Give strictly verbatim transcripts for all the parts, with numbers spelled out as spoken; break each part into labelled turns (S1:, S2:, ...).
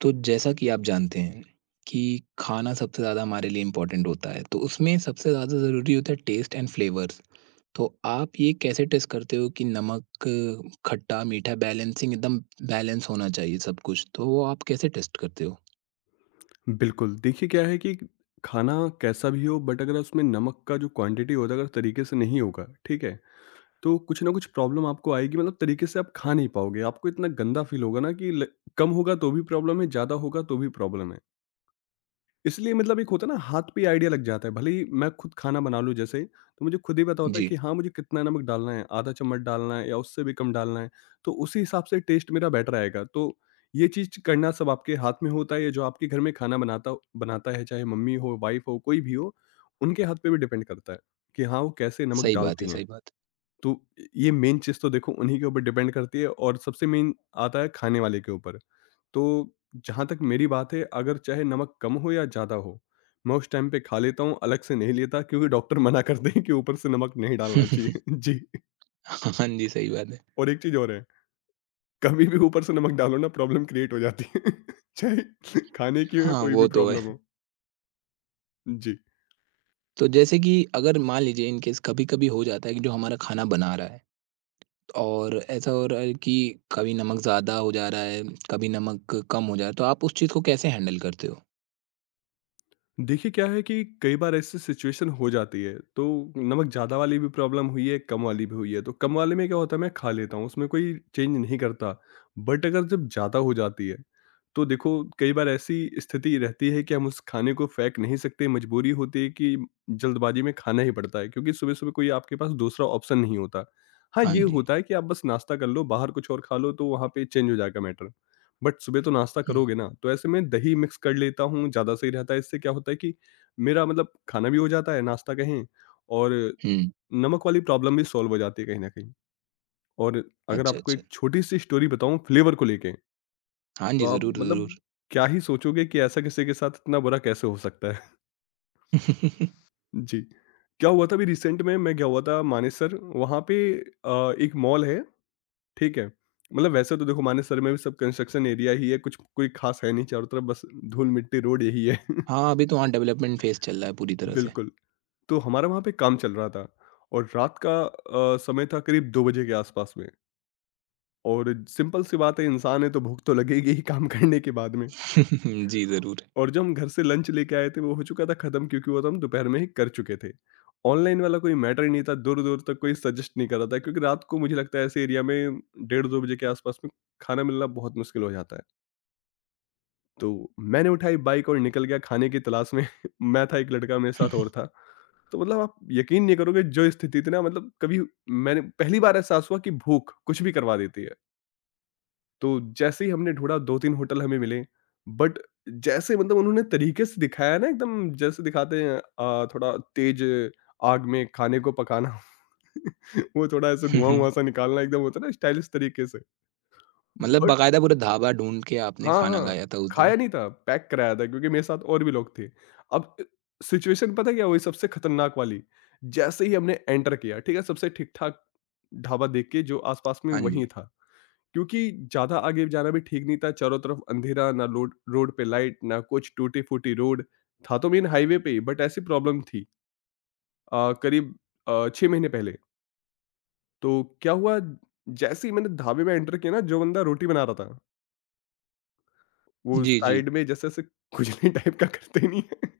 S1: तो जैसा कि आप जानते हैं कि खाना सबसे ज़्यादा हमारे लिए इम्पोर्टेंट होता है, तो उसमें सबसे ज़्यादा ज़रूरी होता है टेस्ट एंड फ्लेवर्स। तो आप ये कैसे टेस्ट करते हो कि नमक, खट्टा, मीठा बैलेंसिंग एकदम बैलेंस होना चाहिए सब कुछ, तो वो आप कैसे टेस्ट करते हो?
S2: बिल्कुल, देखिए क्या है कि खाना कैसा भी हो बट अगर उसमें नमक का जो क्वांटिटी होता है अगर तरीके से नहीं होगा, ठीक है? तो कुछ ना कुछ प्रॉब्लम आपको आएगी, मतलब तरीके से आप खा नहीं पाओगे। आपको इतना गंदा फ़ील होगा ना कि ल कम होगा तो भी प्रॉब्लम है, ज़्यादा होगा तो भी प्रॉब्लम है। इसलिए मतलब एक होता है ना, हाथ पे ही आइडिया लग जाता है। भले ही मैं खुद खाना बना लूँ जैसे, तो मुझे खुद ही पता होता है
S1: जी,
S2: कि हाँ मुझे कितना नमक डालना है, आधा चम्मच डालना है या उससे भी कम डालना है। तो उसी हिसाब से टेस्ट मेरा बेटर आएगा। तो ये चीज करना सब आपके हाथ में होता है। ये जो आपके घर में खाना बनाता बनाता है, चाहे मम्मी हो, वाइफ हो, कोई भी हो, उनके हाथ पे भी डिपेंड करता है कि हाँ वो कैसे नमक
S1: सही बात है,
S2: डालती हैं।
S1: सही बात।
S2: तो ये मेन चीज तो देखो उन्हीं के ऊपर डिपेंड करती है और सबसे मेन आता है खाने वाले के ऊपर। तो जहाँ तक मेरी बात है, अगर चाहे नमक कम हो या ज़्यादा हो, मैं उस टाइम पे खा लेता हूँ, अलग से नहीं लेता क्योंकि डॉक्टर मना करते हैं कि ऊपर से नमक नहीं डालना चाहिए। जी,
S1: हाँ जी, सही बात है।
S2: और एक चीज़ और है, कभी भी ऊपर से नमक डालो ना, प्रॉब्लम क्रिएट हो जाती है, चाहे खाने की हो या
S1: हाँ,
S2: कोई
S1: वो
S2: भी
S1: तो है।
S2: प्रॉब्लम हो। जी,
S1: तो जैसे कि अगर मान लीजिए इन केस कभी-कभी हो जाता है कि जो हमारा खाना बना रहा है और ऐसा हो रहा है कि कभी नमक ज़्यादा हो जा रहा है, कभी नमक कम हो जा रहा है, तो आप उस चीज़ को कैसे हैंडल करते हो?
S2: देखिए क्या है कि कई बार ऐसी सिचुएशन हो जाती है, तो नमक ज़्यादा वाली भी प्रॉब्लम हुई है, कम वाली भी हुई है। तो कम वाले में क्या होता है, मैं खा लेता हूँ, उसमें कोई चेंज नहीं करता, बट अगर जब ज़्यादा हो जाती है तो देखो कई बार ऐसी स्थिति रहती है कि हम उस खाने को फेंक नहीं सकते, मजबूरी होती है कि जल्दबाजी में खाना ही पड़ता है क्योंकि सुबह सुबह कोई आपके पास दूसरा ऑप्शन नहीं होता। हाँ,
S1: हाँ
S2: ये
S1: जी।
S2: होता है कि आप बस नाश्ता कर लो, बाहर कुछ और खा लो, तो वहाँ पे चेंज हो जाएगा मैटर। बट सुबह तो नाश्ता
S1: हुँ,
S2: करोगे ना, तो ऐसे में दही मिक्स कर लेता हूँ, ज़्यादा सही रहता है। इससे क्या होता है कि मेरा मतलब खाना भी हो जाता है, नाश्ता कहें, और
S1: हुँ।
S2: नमक वाली प्रॉब्लम भी सॉल्व हो जाती है कहीं ना कहीं। और अगर
S1: अच्छा,
S2: आपको
S1: अच्छा।
S2: एक छोटी सी स्टोरी बताऊं फ्लेवर को लेके,
S1: हाँ
S2: तो
S1: जी,
S2: आप
S1: ज़रूर, ज़रूर।
S2: मतलब क्या ही सोचोगे कि ऐसा किसी के साथ इतना बुरा कैसे हो सकता है? जी। क्या हुआ था, अभी रिसेंट में मैं गया हुआ था मानेसर। वहाँ पे अ, एक मॉल है, ठीक है? मतलब वैसे तो देखो मानेसर में भी सब कंस्ट्रक्शन एरिया ही है, कुछ कोई ख़ास है नहीं, चारों तरफ बस धूल-मिट्टी, रोड यही है।
S1: हाँ, अभी तो हाँ, डेवलपमेंट फ़ेज़ चल रहा है पूरी तरह से।
S2: बिल्कुल, तो हमारा वहाँ पे काम चल रहा था और रात का अ, समय था करीब दो बजे के आसपास में। और सिंपल सी बात है, इंसान है तो भूख तो लगेगी ही काम करने के बाद में।
S1: जी, ज़रूर।
S2: और जो हम घर से लंच लेके आए थे वो हो चुका था खत्म, क्योंकि वो तो हम दोपहर में ही कर चुके थे। ऑनलाइन वाला कोई मैटर ही नहीं था, दूर-दूर तक कोई सजेस्ट नहीं कर रहा था क्योंकि रात को मुझे लगता है ऐसे एरिया में डेढ़ दो बजे के आसपास में खाना मिलना बहुत मुश्किल हो जाता है। तो मैंने उठाई बाइक और निकल गया खाने की तलाश में। मैं था, एक लड़का मेरे साथ और था। तो मतलब आप यकीन नहीं करोगे जो स्थिति थी ना, मतलब कभी मैंने पहली बार एहसास हुआ कि भूख कुछ भी करवा देती है। तो जैसे ही हमने ढूँढा, दो तीन होटल हमें मिले, बट जैसे मतलब उन्होंने तरीके से दिखाया ना एकदम, जैसे दिखाते हैं अ, थोड़ा तेज़ आग में खाने को पकाना, वो थोड़ा ऐसे धुआँ-वुआँ सा निकालना एकदम होता है ना स्टाइलिश तरीके से।
S1: मतलब
S2: बट
S1: बाकायदा पूरा ढाबा ढूँढ के आपने
S2: हाँ,
S1: खाना
S2: हाँ,
S1: खाया था उस दिन?
S2: खाया नहीं था, पैक कराया था क्योंकि मेरे साथ और भी लोग थे। अब अ, सिचुएशन पता क्या हुई सबसे खतरनाक वाली, जैसे ही हमने एंटर किया, ठीक है, सबसे ठीक-ठाक ढाबा देख के जो आस-पास में
S1: हाँ जी।
S2: वहीं था। क्योंकि ज़्यादा आगे जाना भी ठीक नहीं था, चारों तरफ अंधेरा, ना लोड रोड पे लाइट, ना कुछ, टूटी-फूटी रोड। था तो मेन हाईवे पे ही, बट ऐसी प्रॉब्लम थी अ, करीब अ, छह महीने पहले। तो क्या हुआ, जैसे ही मैंने ढाबे में एंटर किया ना, जो बंदा रोटी बना रहा था, वो
S1: जी, जी।
S2: साइड में जैसे-जैसे खुजली टाइप का करते ही नहीं है।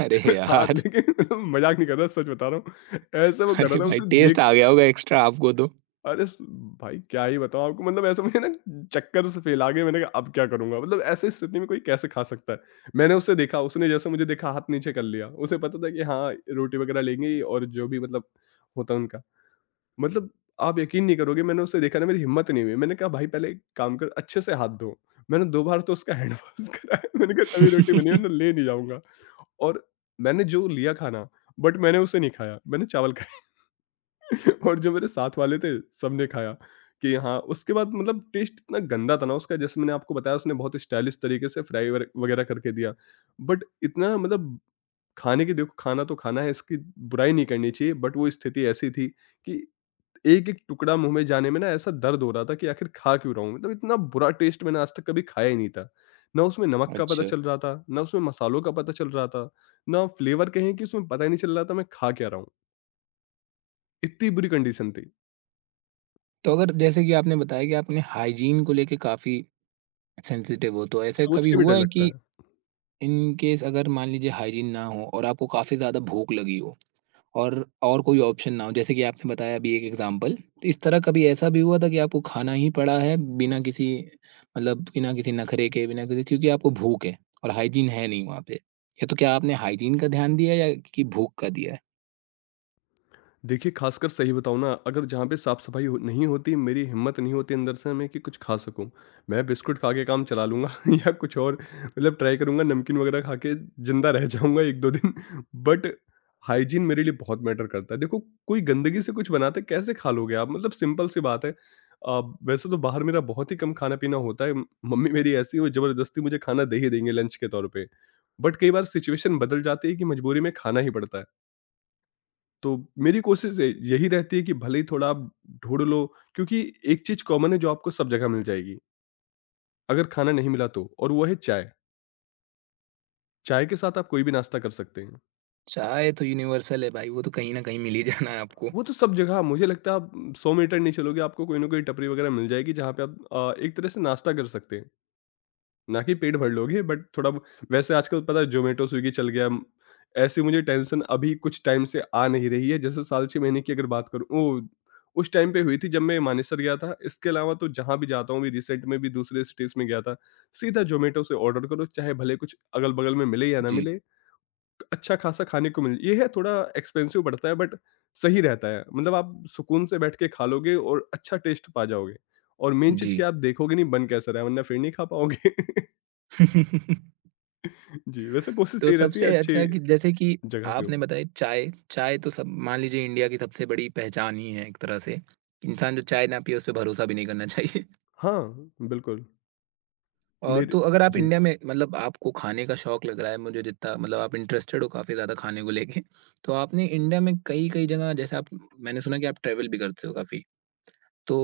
S1: अरे
S2: हाथ
S1: यार!
S2: लेके, मज़ाक नहीं कर रहा, सच बता रहा हूँ। ऐसा वो कर रहा
S1: अरे
S2: था,
S1: भाई
S2: उसे
S1: टेस्ट
S2: देख
S1: आ गया होगा एक्स्ट्रा आपको तो।
S2: अरे स भाई क्या ही बताऊँ आपको, मतलब ऐसा मुझे ना चक्कर से फैला गए। मैंने कहा अब क्या करूँगा? मतलब ऐसी स्थिति में कोई कैसे खा सकता है? मैंने उसे देखा, उसने जैसे मुझे देखा, हाथ नीचे कर लिया। उसे पता था कि हाँ, रोटी वगैरह लेंगे और जो भी मतलब होता है उनका। मतलब आप यकीन नहीं करोगे, मैंने उसे देखा ना, मेरी हिम्मत नहीं हुई। मैंने कहा भाई पहले एक काम कर, अच्छे से हाथ धो। मैंने दो बार तो उसका हैंड वॉश कराया। मैंने कहा तभी रोटी बनी, वरना ले नहीं जाऊँगा। और मैंने जो लिया खाना, बट मैंने उसे नहीं खाया, मैंने चावल खाया। और जो मेरे साथ वाले थे सबने खाया। कि हाँ उसके बाद मतलब टेस्ट इतना गंदा था ना उसका, जैसे मैंने आपको बताया उसने बहुत स्टाइलिश तरीके से फ्राई वगैरह करके दिया, बट इतना मतलब खाने की देखो, खाना तो खाना है, इसकी बुराई नहीं करनी चाहिए, बट वो स्थिति ऐसी थी कि एक एक टुकड़ा मुंह में जाने में ना ऐसा दर्द हो रहा था कि आखिर खा क्यों रहा हूँ। मतलब इतना बुरा टेस्ट मैंने आज तक कभी खाया ही नहीं था। ना उसमें नमक का पता
S1: अच्छा,
S2: चल रहा था, ना उसमें मसालों का पता चल रहा था, ना फ्लेवर कहें कि उसमें पता ही नहीं चल रहा था मैं खा क्या रहा हूँ। इतनी बुरी कंडीशन थी,
S1: तो अगर जैसे कि आपने बताया कि आपने हाइजीन को लेके काफ़ी सेंसिटिव हो, तो ऐसे
S2: सोच
S1: कभी
S2: के भी
S1: हुआ
S2: डर
S1: है
S2: लगता
S1: कि
S2: है।
S1: इन केस अगर मान लीजिए हाइजीन ना हो और आपको काफ़ी ज़्यादा भूख लगी हो और और कोई ऑप्शन ना हो, जैसे कि आपने बताया अभी एक एग्ज़ाम्पल, तो इस तरह कभी ऐसा भी हुआ था कि आपको खाना ही पड़ा है बिना किसी मतलब बिना किसी नखरे के, बिना किसी क्योंकि आपको भूख है और हाइजीन है नहीं वहाँ पे? या तो क्या आपने हाइजीन का ध्यान दिया या कि भूख का दिया है?
S2: देखिए, खासकर सही बताऊँ ना, अगर जहाँ पे साफ-सफाई हो नहीं होती, मेरी हिम्मत नहीं होती अंदर से मैं कि कुछ खा सकूँ। मैं बिस्कुट खा के काम चला लूँगा या कुछ और, मतलब ट्राई करूँगा, नमकीन वगैरह खा के ज़िंदा रह जाऊँगा एक दो दिन। बट हाइजीन मेरे लिए बहुत मैटर करता है। देखो, कोई गंदगी से कुछ बनाता है, कैसे खा लोगे आप? मतलब सिंपल सी बात है। अ, वैसे तो बाहर मेरा बहुत ही कम खाना-पीना होता है। म- मम्मी मेरी ऐसी है, वो ज़बरदस्ती मुझे खाना दे ही देंगे लंच के तौर पे। बट कई बार सिचुएशन बदल जाती है कि मजबूरी में खाना ही पड़ता है। तो मेरी कोशिश ये- यही रहती है कि भले ही थोड़ा आप ढूंढ लो, क्योंकि एक चीज कॉमन है जो आपको सब जगह मिल जाएगी अगर खाना नहीं मिला, तो और वो है चाय। चाय के साथ आप कोई भी नाश्ता कर सकते हैं।
S1: चाय तो यूनिवर्सल है भाई, वो तो कहीं न कहीं मिल ही जाना है आपको।
S2: वो तो सब जगह, मुझे लगता है आप सौ मीटर नहीं चलोगे आपको कोई ना कोई टपरी वगैरह मिल जाएगी जहाँ पे आप अ, एक तरह से नाश्ता कर सकते हैं। ना कि पेट भर लोगे, बट थोड़ा ब- वैसे आजकल पता है जोमेटो स्विगी चल गया, म- ऐसी मुझे टेंशन अभी कुछ टाइम से आ नहीं रही है। जैसे साल छह महीने की अगर बात करूँ ओ उस टाइम पे हुई थी जब मैं मानेसर गया था। इसके अलावा तो जहाँ भी जाता हूँ, भी रिसेंट में भी दूसरे सिटीज में गया था, सीधा जोमेटो से ऑर्डर करो चाहे भले कुछ अगल बगल में मिले या ना
S1: जी,
S2: मिले। अच्छा खासा खाने को मिले, ये है थोड़ा एक्सपेंसिव पड़ता है, बट सही रहता है। मतलब आप सुकून से बैठ के खा लोगे और अच्छा टेस्ट पा जाओगे। और मेन चीज
S1: जी।
S2: क्या, आप देखोगे नहीं बन कैसा रहा है वरना फिर नहीं खा पाओगे। जी, वैसे कोशिश
S1: तो
S2: यही रहती है
S1: सबसे
S2: अच्छी
S1: अच्छा कि जैसे कि
S2: जगह से हो।
S1: आपने बताया चाय, चाय तो सब मान लीजिए इंडिया की सबसे बड़ी पहचान ही है एक तरह से। इंसान जो चाय ना पिए उस पे भरोसा भी नहीं करना चाहिए।
S2: हाँ, बिल्कुल।
S1: और
S2: मेरे
S1: तो अगर आप
S2: जी।
S1: इंडिया में मतलब आपको खाने का शौक लग रहा है मुझे जितना मतलब आप इंटरेस्टेड हो काफ़ी ज़्यादा खाने को लेके। तो आपने इंडिया में कई-कई जगह जैसे आप मैंने सुना कि आप ट्रैवल भी करते हो काफ़ी। तो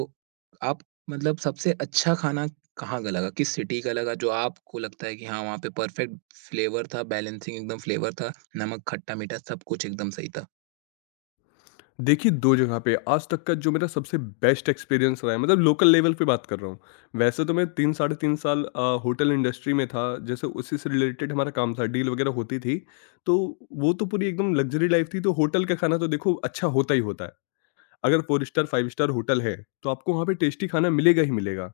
S1: आप मतलब सबसे अच्छा खाना कहाँ का लगा? किस सिटी का लगा जो आपको लगता है कि हाँ, वहाँ पे परफेक्ट फ्लेवर था, बैलेंसिंग एकदम फ्लेवर था, नमक, खट्टा-मीठा सब कुछ एकदम सही था?
S2: देखिए, दो जगह पे आज तक का जो मेरा सबसे बेस्ट एक्सपीरियंस रहा है, मतलब लोकल लेवल पे बात कर रहा हूँ। वैसे तो मैं तीन साढ़े तीन साल अ, होटल इंडस्ट्री में था, जैसे उसी से रिलेटेड हमारा काम था, डील वगैरह होती थी। तो वो तो पूरी एकदम लग्ज़री लाइफ़ थी, तो होटल का खाना तो देखो अच्छा होता ही होता है। अगर चार स्टार, पाँच स्टार होटल है, तो आपको वहाँ पे टेस्टी खाना मिलेगा ही मिलेगा।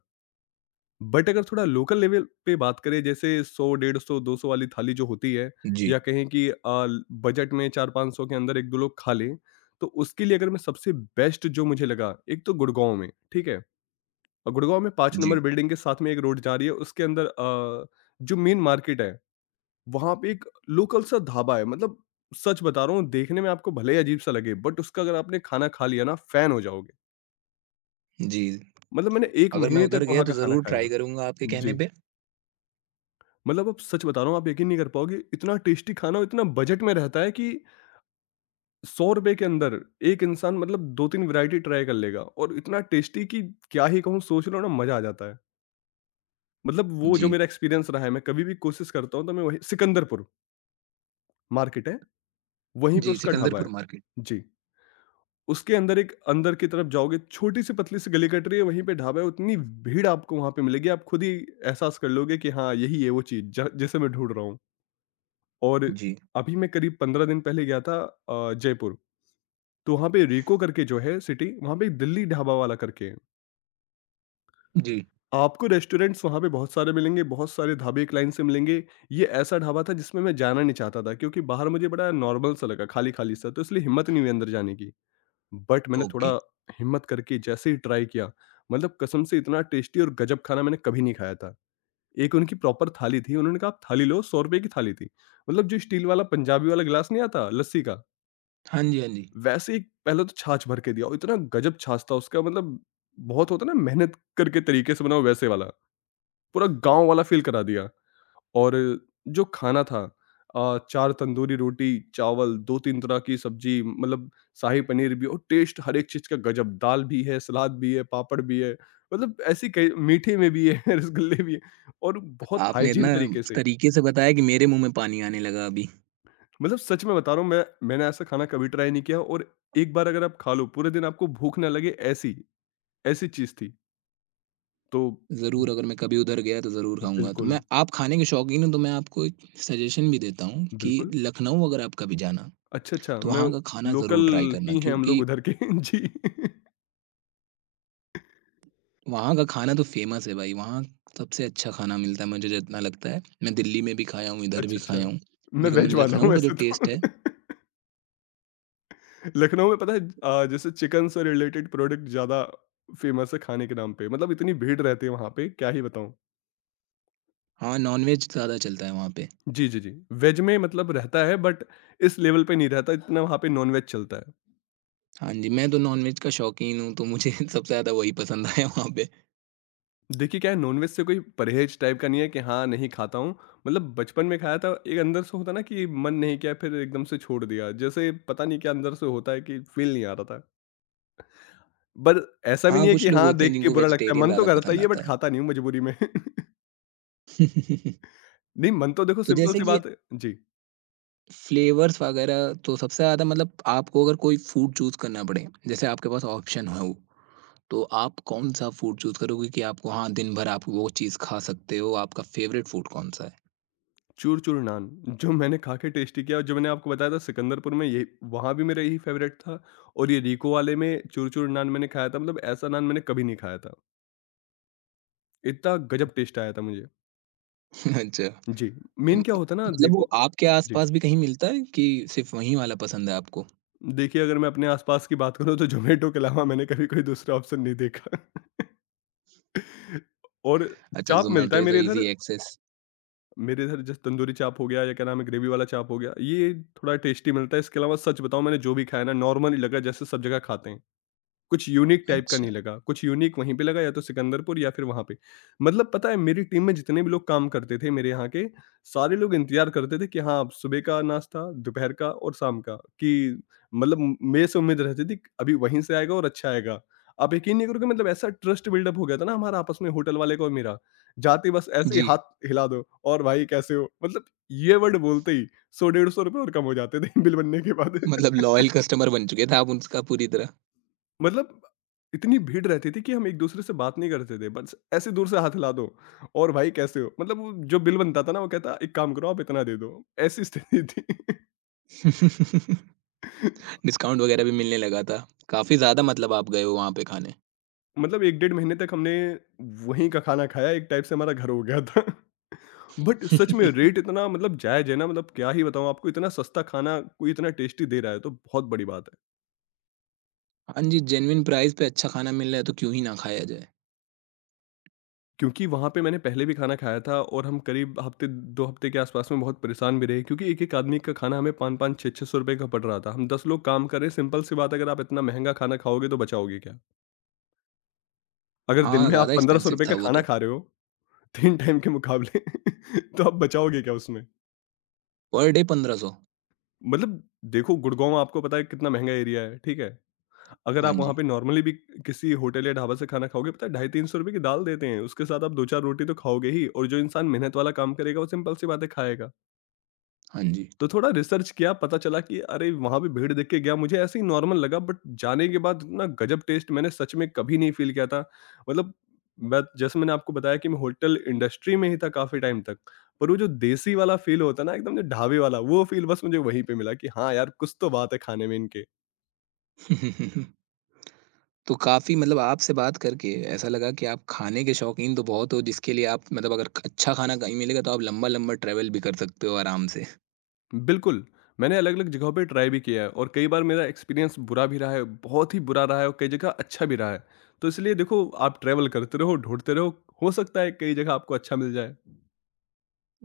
S2: बट अगर थोड़ा लोकल लेवल पे बात करें, जैसे सौ डेढ़ सौ दो सौ वाली थाली जो होती है,
S1: जी,
S2: या कहें कि आ, बजट में चार पाँच सौ के अंदर एक दो लोग खा लें, तो उसके लिए अगर मैं सबसे बेस्ट जो मुझे लगा, एक तो गुड़गांव में, ठीक है? और गुड़गांव में पाँच
S1: जी।
S2: नंबर बिल्डिंग के साथ में एक रोड जा रही है उसके अंदर आ, जो मेन मार्केट है वहां पे एक लोकल सा ढाबा है, मतलब सच बता रहा हूँ देखने में आपको भले ही अजीब सा लगे बट उसका अगर आपने खाना खा लिया ना फैन हो जाओगे।
S1: जी,
S2: मतलब मैंने एक
S1: अगर मैं
S2: महीने
S1: उधर
S2: तक
S1: गया
S2: वहां
S1: तो
S2: का खाना
S1: ज़रूर ट्राई
S2: खाया।
S1: करूँगा आपके कहने
S2: जी।
S1: पे।
S2: मतलब अब सच बता रहा हूँ, आप यकीन नहीं कर पाओगे इतना टेस्टी खाना और इतना बजट में रहता है कि सौ रुपए के अंदर एक इंसान मतलब दो तीन वैरायटी ट्राई कर लेगा। और इतना टेस्टी कि क्या ही कहूँ, सोच लो ना, मजा आ जाता है। मतलब वो जो
S1: जी।
S2: मेरा एक्सपीरियंस रहा है, मैं कभी भी कोशिश करता हूँ तो मैं वही सिकंदरपुर मार्केट है। वहीं पे
S1: जी,
S2: उसका ढाबा
S1: सिकंदरपुर
S2: है।
S1: मार्केट।
S2: जी। उसके अंदर एक अंदर की तरफ जाओगे, छोटी सी पतली सी गली कट रही है, वहीं पे ढाबा है। उतनी भीड़ आपको वहां पे मिलेगी, आप खुद ही एहसास कर लोगे कि हाँ, यही है वो चीज जिसे मैं ढूंढ रहा हूँ। और
S1: जी।
S2: अभी मैं करीब पंद्रह दिन पहले गया था अ, जयपुर। तो वहाँ पे रीको करके जो है सिटी, वहाँ पे एक दिल्ली ढाबा वाला करके है।
S1: जी,
S2: आपको रेस्टोरेंट्स वहाँ पे बहुत सारे मिलेंगे, बहुत सारे ढाबे एक लाइन से मिलेंगे। ये ऐसा ढाबा था जिसमें मैं जाना नहीं चाहता था क्योंकि बाहर मुझे बड़ा नॉर्मल सा लगा, खाली-खाली सा, तो इसलिए हिम्मत नहीं हुई अंदर जाने की। बट मैंने थोड़ा
S1: ओके।
S2: हिम्मत करके जैसे ही ट्राई किया, मतलब कसम से इतना टेस्टी और गजब खाना मैंने कभी नहीं खाया था। एक उनकी प्रॉपर थाली थी, उन्होंने कहा, "आप थाली लो।" ₹सौ रुपए की थाली थी। मतलब जो स्टील वाला पंजाबी वाला गिलास नहीं आता लस्सी का?
S1: हाँ जी, हाँ जी।
S2: वैसे एक पहले तो छाछ भर के दिया और इतना गजब छाछ था उसका। मतलब बहुत होता है ना मेहनत करके तरीके से बना हुआ वैसे वाला, पूरा गाँव वाला फ़ील करा दिया। और जो खाना था, अ, चार तंदूरी रोटी, चावल, दो तीन तरह की सब्ज़ी, मतलब शाही पनीर भी, और टेस्ट हर एक चीज़ का गजब, दाल भी है, सलाद भी है, पापड़ भी है, मतलब ऐसी कई, मीठे में भी है, रसगुल्ले भी हैं, और बहुत
S1: आपने इतना
S2: हाइजीन तरीके से।
S1: तरीके से बताया कि मेरे मुँह में पानी आने लगा अभी।
S2: मतलब सच में बता रहा हूँ, मैं मैंने ऐसा खाना कभी ट्राई नहीं किया। और एक बार अगर आप खा लो पूरे दिन आपको भूख ना लगे, ऐसी। ऐसी चीज़ थी। तो
S1: ज़रूर, अगर मैं कभी उधर गया तो ज़रूर खाऊँगा। तो मैं
S2: बिल्कुल,
S1: आप खाने के शौकीन हो तो मैं आपको एक सजेशन भी देता हूँ कि
S2: बिल्कुल।
S1: लखनऊ अगर आप कभी जाना,
S2: अच्छा, अच्छा,
S1: तो
S2: मैं
S1: वहाँ का खाना
S2: लोकल
S1: ज़रूर ट्राई करना
S2: ही हैं हम लोग
S1: क्योंकि
S2: उधर के। जी।
S1: वहाँ का खाना तो फ़ेमस है भाई, वहाँ सबसे अच्छा खाना मिलता है मुझे जितना लगता है। मैं दिल्ली में भी खाया हूँ, इधर भी
S2: अच्छा, अच्छा।
S1: खाया हूँ।
S2: मैं
S1: लेकिन मैं
S2: वेज वाला हूँ
S1: लखनऊ का जो
S2: वैसे तो।
S1: टेस्ट है
S2: लखनऊ में पता है, अ, जैसे चिकन से रिलेटेड प्रोडक्ट ज़्यादा फ़ेमस है खाने के नाम पे, मतलब इतनी भीड़ रहती है वहाँ पे, क्या ही बताऊँ।
S1: हाँ, नॉन-वेज ज़्यादा चलता है वहाँ पे।
S2: जी, जी, जी। वेज में मतलब रहता है बट इस लेवल पे नहीं रहता, इतना वहाँ पे नॉन-वेज चलता है।
S1: हाँ जी, मैं तो नॉन-वेज का शौकीन हूँ तो मुझे सबसे ज़्यादा वही पसंद आया वहाँ पे।
S2: देखिए क्या है, नॉनवेज से कोई परहेज टाइप का नहीं है कि हाँ नहीं खाता हूँ। मतलब बचपन में खाया था, एक अंदर से होता ना कि मन नहीं किया, फिर एकदम से छोड़ दिया, जैसे पता नहीं क्या अंदर से होता है कि फील नहीं आ रहा था। बट ऐसा भी
S1: हाँ,
S2: नहीं है
S1: कुछ
S2: कि
S1: लोग
S2: हाँ
S1: होते हैं
S2: देख के
S1: जिनको
S2: बुरा लगता है,
S1: वेजिटेरियन
S2: मन तो
S1: ज़्यादा
S2: करता
S1: पसंद
S2: ही है बट
S1: आता
S2: खाता नहीं हूँ मजबूरी में।
S1: है।
S2: नहीं, मन तो देखो
S1: तो
S2: सिंपल
S1: जैसे
S2: सी
S1: कि
S2: बात है। जी।
S1: फ्लेवर्स वगैरह तो सबसे ज़्यादा मतलब आपको अगर कोई फूड चूज़ करना पड़े, जैसे आपके पास ऑप्शन हो, तो आप कौन-सा फूड चूज़ करोगे कि आपको हाँ, दिन भर आप वो चीज़ खा सकते हो, आपका फेवरेट फूड कौन-सा है?
S2: चूर चूर नान जो मैंने खा के टेस्टी किया, और जो मैंने आपको बताया था सिकंदरपुर में, ये वहाँ भी मेरा यही फेवरेट था। और ये रीको वाले में चूर चूर नान मैंने खाया था, मतलब ऐसा नान मैंने कभी नहीं खाया था, इतना गजब टेस्ट आया था मुझे।
S1: अच्छा,
S2: जी,
S1: तो
S2: मेन क्या होता है ना,
S1: मतलब वो
S2: देखो।
S1: आपके
S2: जी,
S1: आस-पास भी कहीं मिलता है कि सिर्फ़ वहीं वाला पसंद है आपको?
S2: देखिए अगर मैं अपने आस-पास की बात करूँ तो ज़ोमैटो के अलावा मैंने कभी कोई दूसरा ऑप्शन नहीं देखा। और
S1: अच्छा,
S2: चाप मिलता
S1: ज़ोमैटो
S2: है
S1: इज़
S2: मेरे
S1: अ
S2: इधर।
S1: Easy access.
S2: मेरे इधर जैसे तंदूरी चाप हो गया, या क्या नाम है, ग्रेवी वाला चाप हो गया, ये थोड़ा टेस्टी मिलता है। इसके अलावा सच बताऊँ मैंने जो भी खाया ना नॉर्मल ही लगा, जैसे सब जगह खाते हैं। कुछ यूनिक टाइप का नहीं
S1: अच्छा,
S2: लगा, कुछ यूनिक वहीं पे लगा, या तो सिकंदरपुर या फिर वहाँ पे। मतलब पता है मेरी टीम में जितने भी लोग काम करते थे मेरे यहाँ के, सारे लोग इंतज़ार करते थे कि हाँ, अब सुबह का नाश्ता, दोपहर का और शाम का कि मतलब म मेरे से उम्मीद रहती थी कि अभी वहीं से आएगा और अच्छा आएगा। आप यकीन नहीं करोगे, मतलब ऐसा ट्रस्ट बिल्डअप हो गया था ना हमारा आपस में, होटल वाले का और मेरा, जाते ही बस ऐसे ही
S1: जी,
S2: हाथ हिला दो और भाई कैसे हो? मतलब ये वर्ड बोलते ही सौ डेढ़ ₹सौ रुपए और कम हो जाते थे बिल बनने के बाद।
S1: मतलब लॉयल कस्टमर बन चुके थे आप उसका पूरी तरह।
S2: मतलब इतनी भीड़ रहती थी कि हम एक दूसरे से बात नहीं करते थे, बस ऐसे दूर से हाथ हिला दो और भाई कैसे हो, मतलब वो जो बिल बनता था ना वो कहता एक काम करो आप इतना दे दो। ऐसी स्थिति थी।
S1: डिस्काउंट वगैरह भी मिलने लगा था। काफ़ी ज़्यादा मतलब आप गए हो वहाँ पे खाने।
S2: मतलब एक डेढ़ महीने तक हमने वहीं का खाना खाया, एक टाइप से हमारा घर हो गया था। बट सच में रेट इतना, मतलब जायज है ना, मतलब क्या ही बताऊं आपको, इतना सस्ता खाना कोई इतना टेस्टी दे रहा है तो बहुत बड़ी बात है।
S1: हाँ जी, जेन्युइन प्राइस पे अच्छा खाना मिल रहा है तो क्यों ही ना खाया जाए।
S2: क्योंकि वहाँ पे मैंने पहले भी खाना खाया था, और हम करीब हफ्ते दो हफ्ते के आसपास में बहुत परेशान भी रहे क्योंकि एक-एक आदमी का खाना हमें पाँच पाँच छह सौ रुपए का पड़ रहा था। हम दस लोग काम कर रहे हैं, सिंपल सी बात है अगर आप इतना महँगा खाना खाओगे तो बचाओगे क्या? अगर दिन
S1: हाँ,
S2: में आप
S1: ज़्यादा
S2: 1500
S1: एक्सपेंसिव
S2: रुपए
S1: था
S2: का
S1: वो
S2: खाना
S1: तो।
S2: खा रहे हो, तीन टाइम के मुकाबले, तो आप बचाओगे क्या उसमें?
S1: पर डे पंद्रह सौ।
S2: मतलब देखो, गुड़गाँव आपको पता है कितना महँगा एरिया है, ठीक है? अगर
S1: हाँ
S2: आप वहाँ
S1: जी,
S2: पे नॉर्मली भी किसी होटल या ढाबा से खाना खाओगे, पता है ₹ढाई सौ तीन सौ की दाल देते हैं, उसके साथ आप दो चार रोटी तो खाओगे ही, और जो इंसान मेहनत वाला काम करेगा वो सिंपल सी बात है खाएगा।
S1: हाँ जी।
S2: तो थोड़ा रिसर्च किया, पता चला कि अरे! वहाँ भी भीड़ देख के गया, मुझे ऐसे ही नॉर्मल लगा बट जाने के बाद ना गजब टेस्ट मैंने सच में कभी नहीं फ़ील किया था। मतलब मैं, जैसे मैंने आपको बताया कि मैं होटल इंडस्ट्री में ही था काफ़ी टाइम तक, पर वो जो देसी वाला फ़ील होता है ना एकदम जो ढाबे वाला, वो फ़ील बस मुझे वहीं पे मिला कि हाँ यार, कुछ तो बात है खाने में इनके।
S1: तो काफ़ी मतलब आपसे बात करके ऐसा लगा कि आप खाने के शौकीन तो बहुत हो जिसके लिए आप मतलब अगर अच्छा खाना कहीं मिलेगा तो आप लंबा-लंबा ट्रैवल भी कर सकते हो आराम से।
S2: बिल्कुल, मैंने अलग-अलग जगहों पे ट्राई भी किया है, और कई बार मेरा एक्सपीरियंस बुरा भी रहा है, बहुत ही बुरा रहा है, और कई जगह अच्छा भी रहा है। तो इसलिए देखो, आप ट्रैवल करते रहो, ढूँढते रहो, हो सकता है कई जगह आपको अच्छा मिल जाए।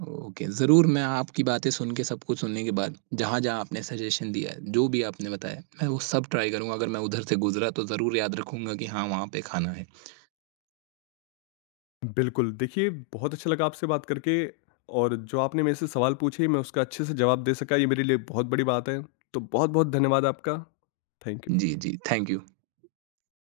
S1: ओके, ज़रूर मैं आपकी बातें सुन के सब कुछ सुनने के बाद जहाँ-जहाँ आपने सजेशन दिया है, जो भी आपने बताया, मैं वो सब ट्राई करूँगा। अगर मैं उधर से गुज़रा तो ज़रूर याद रखूँगा कि हाँ, वहाँ पे खाना है।
S2: बिल्कुल, देखिए बहुत अच्छा लगा आपसे बात करके, और जो आपने मेरे से सवाल पूछे मैं उसका अच्छे से जवाब दे सका, ये मेरे लिए बहुत बड़ी बात है। तो बहुत-बहुत धन्यवाद आपका। Thank you.
S1: जी, जी, थैंक यू।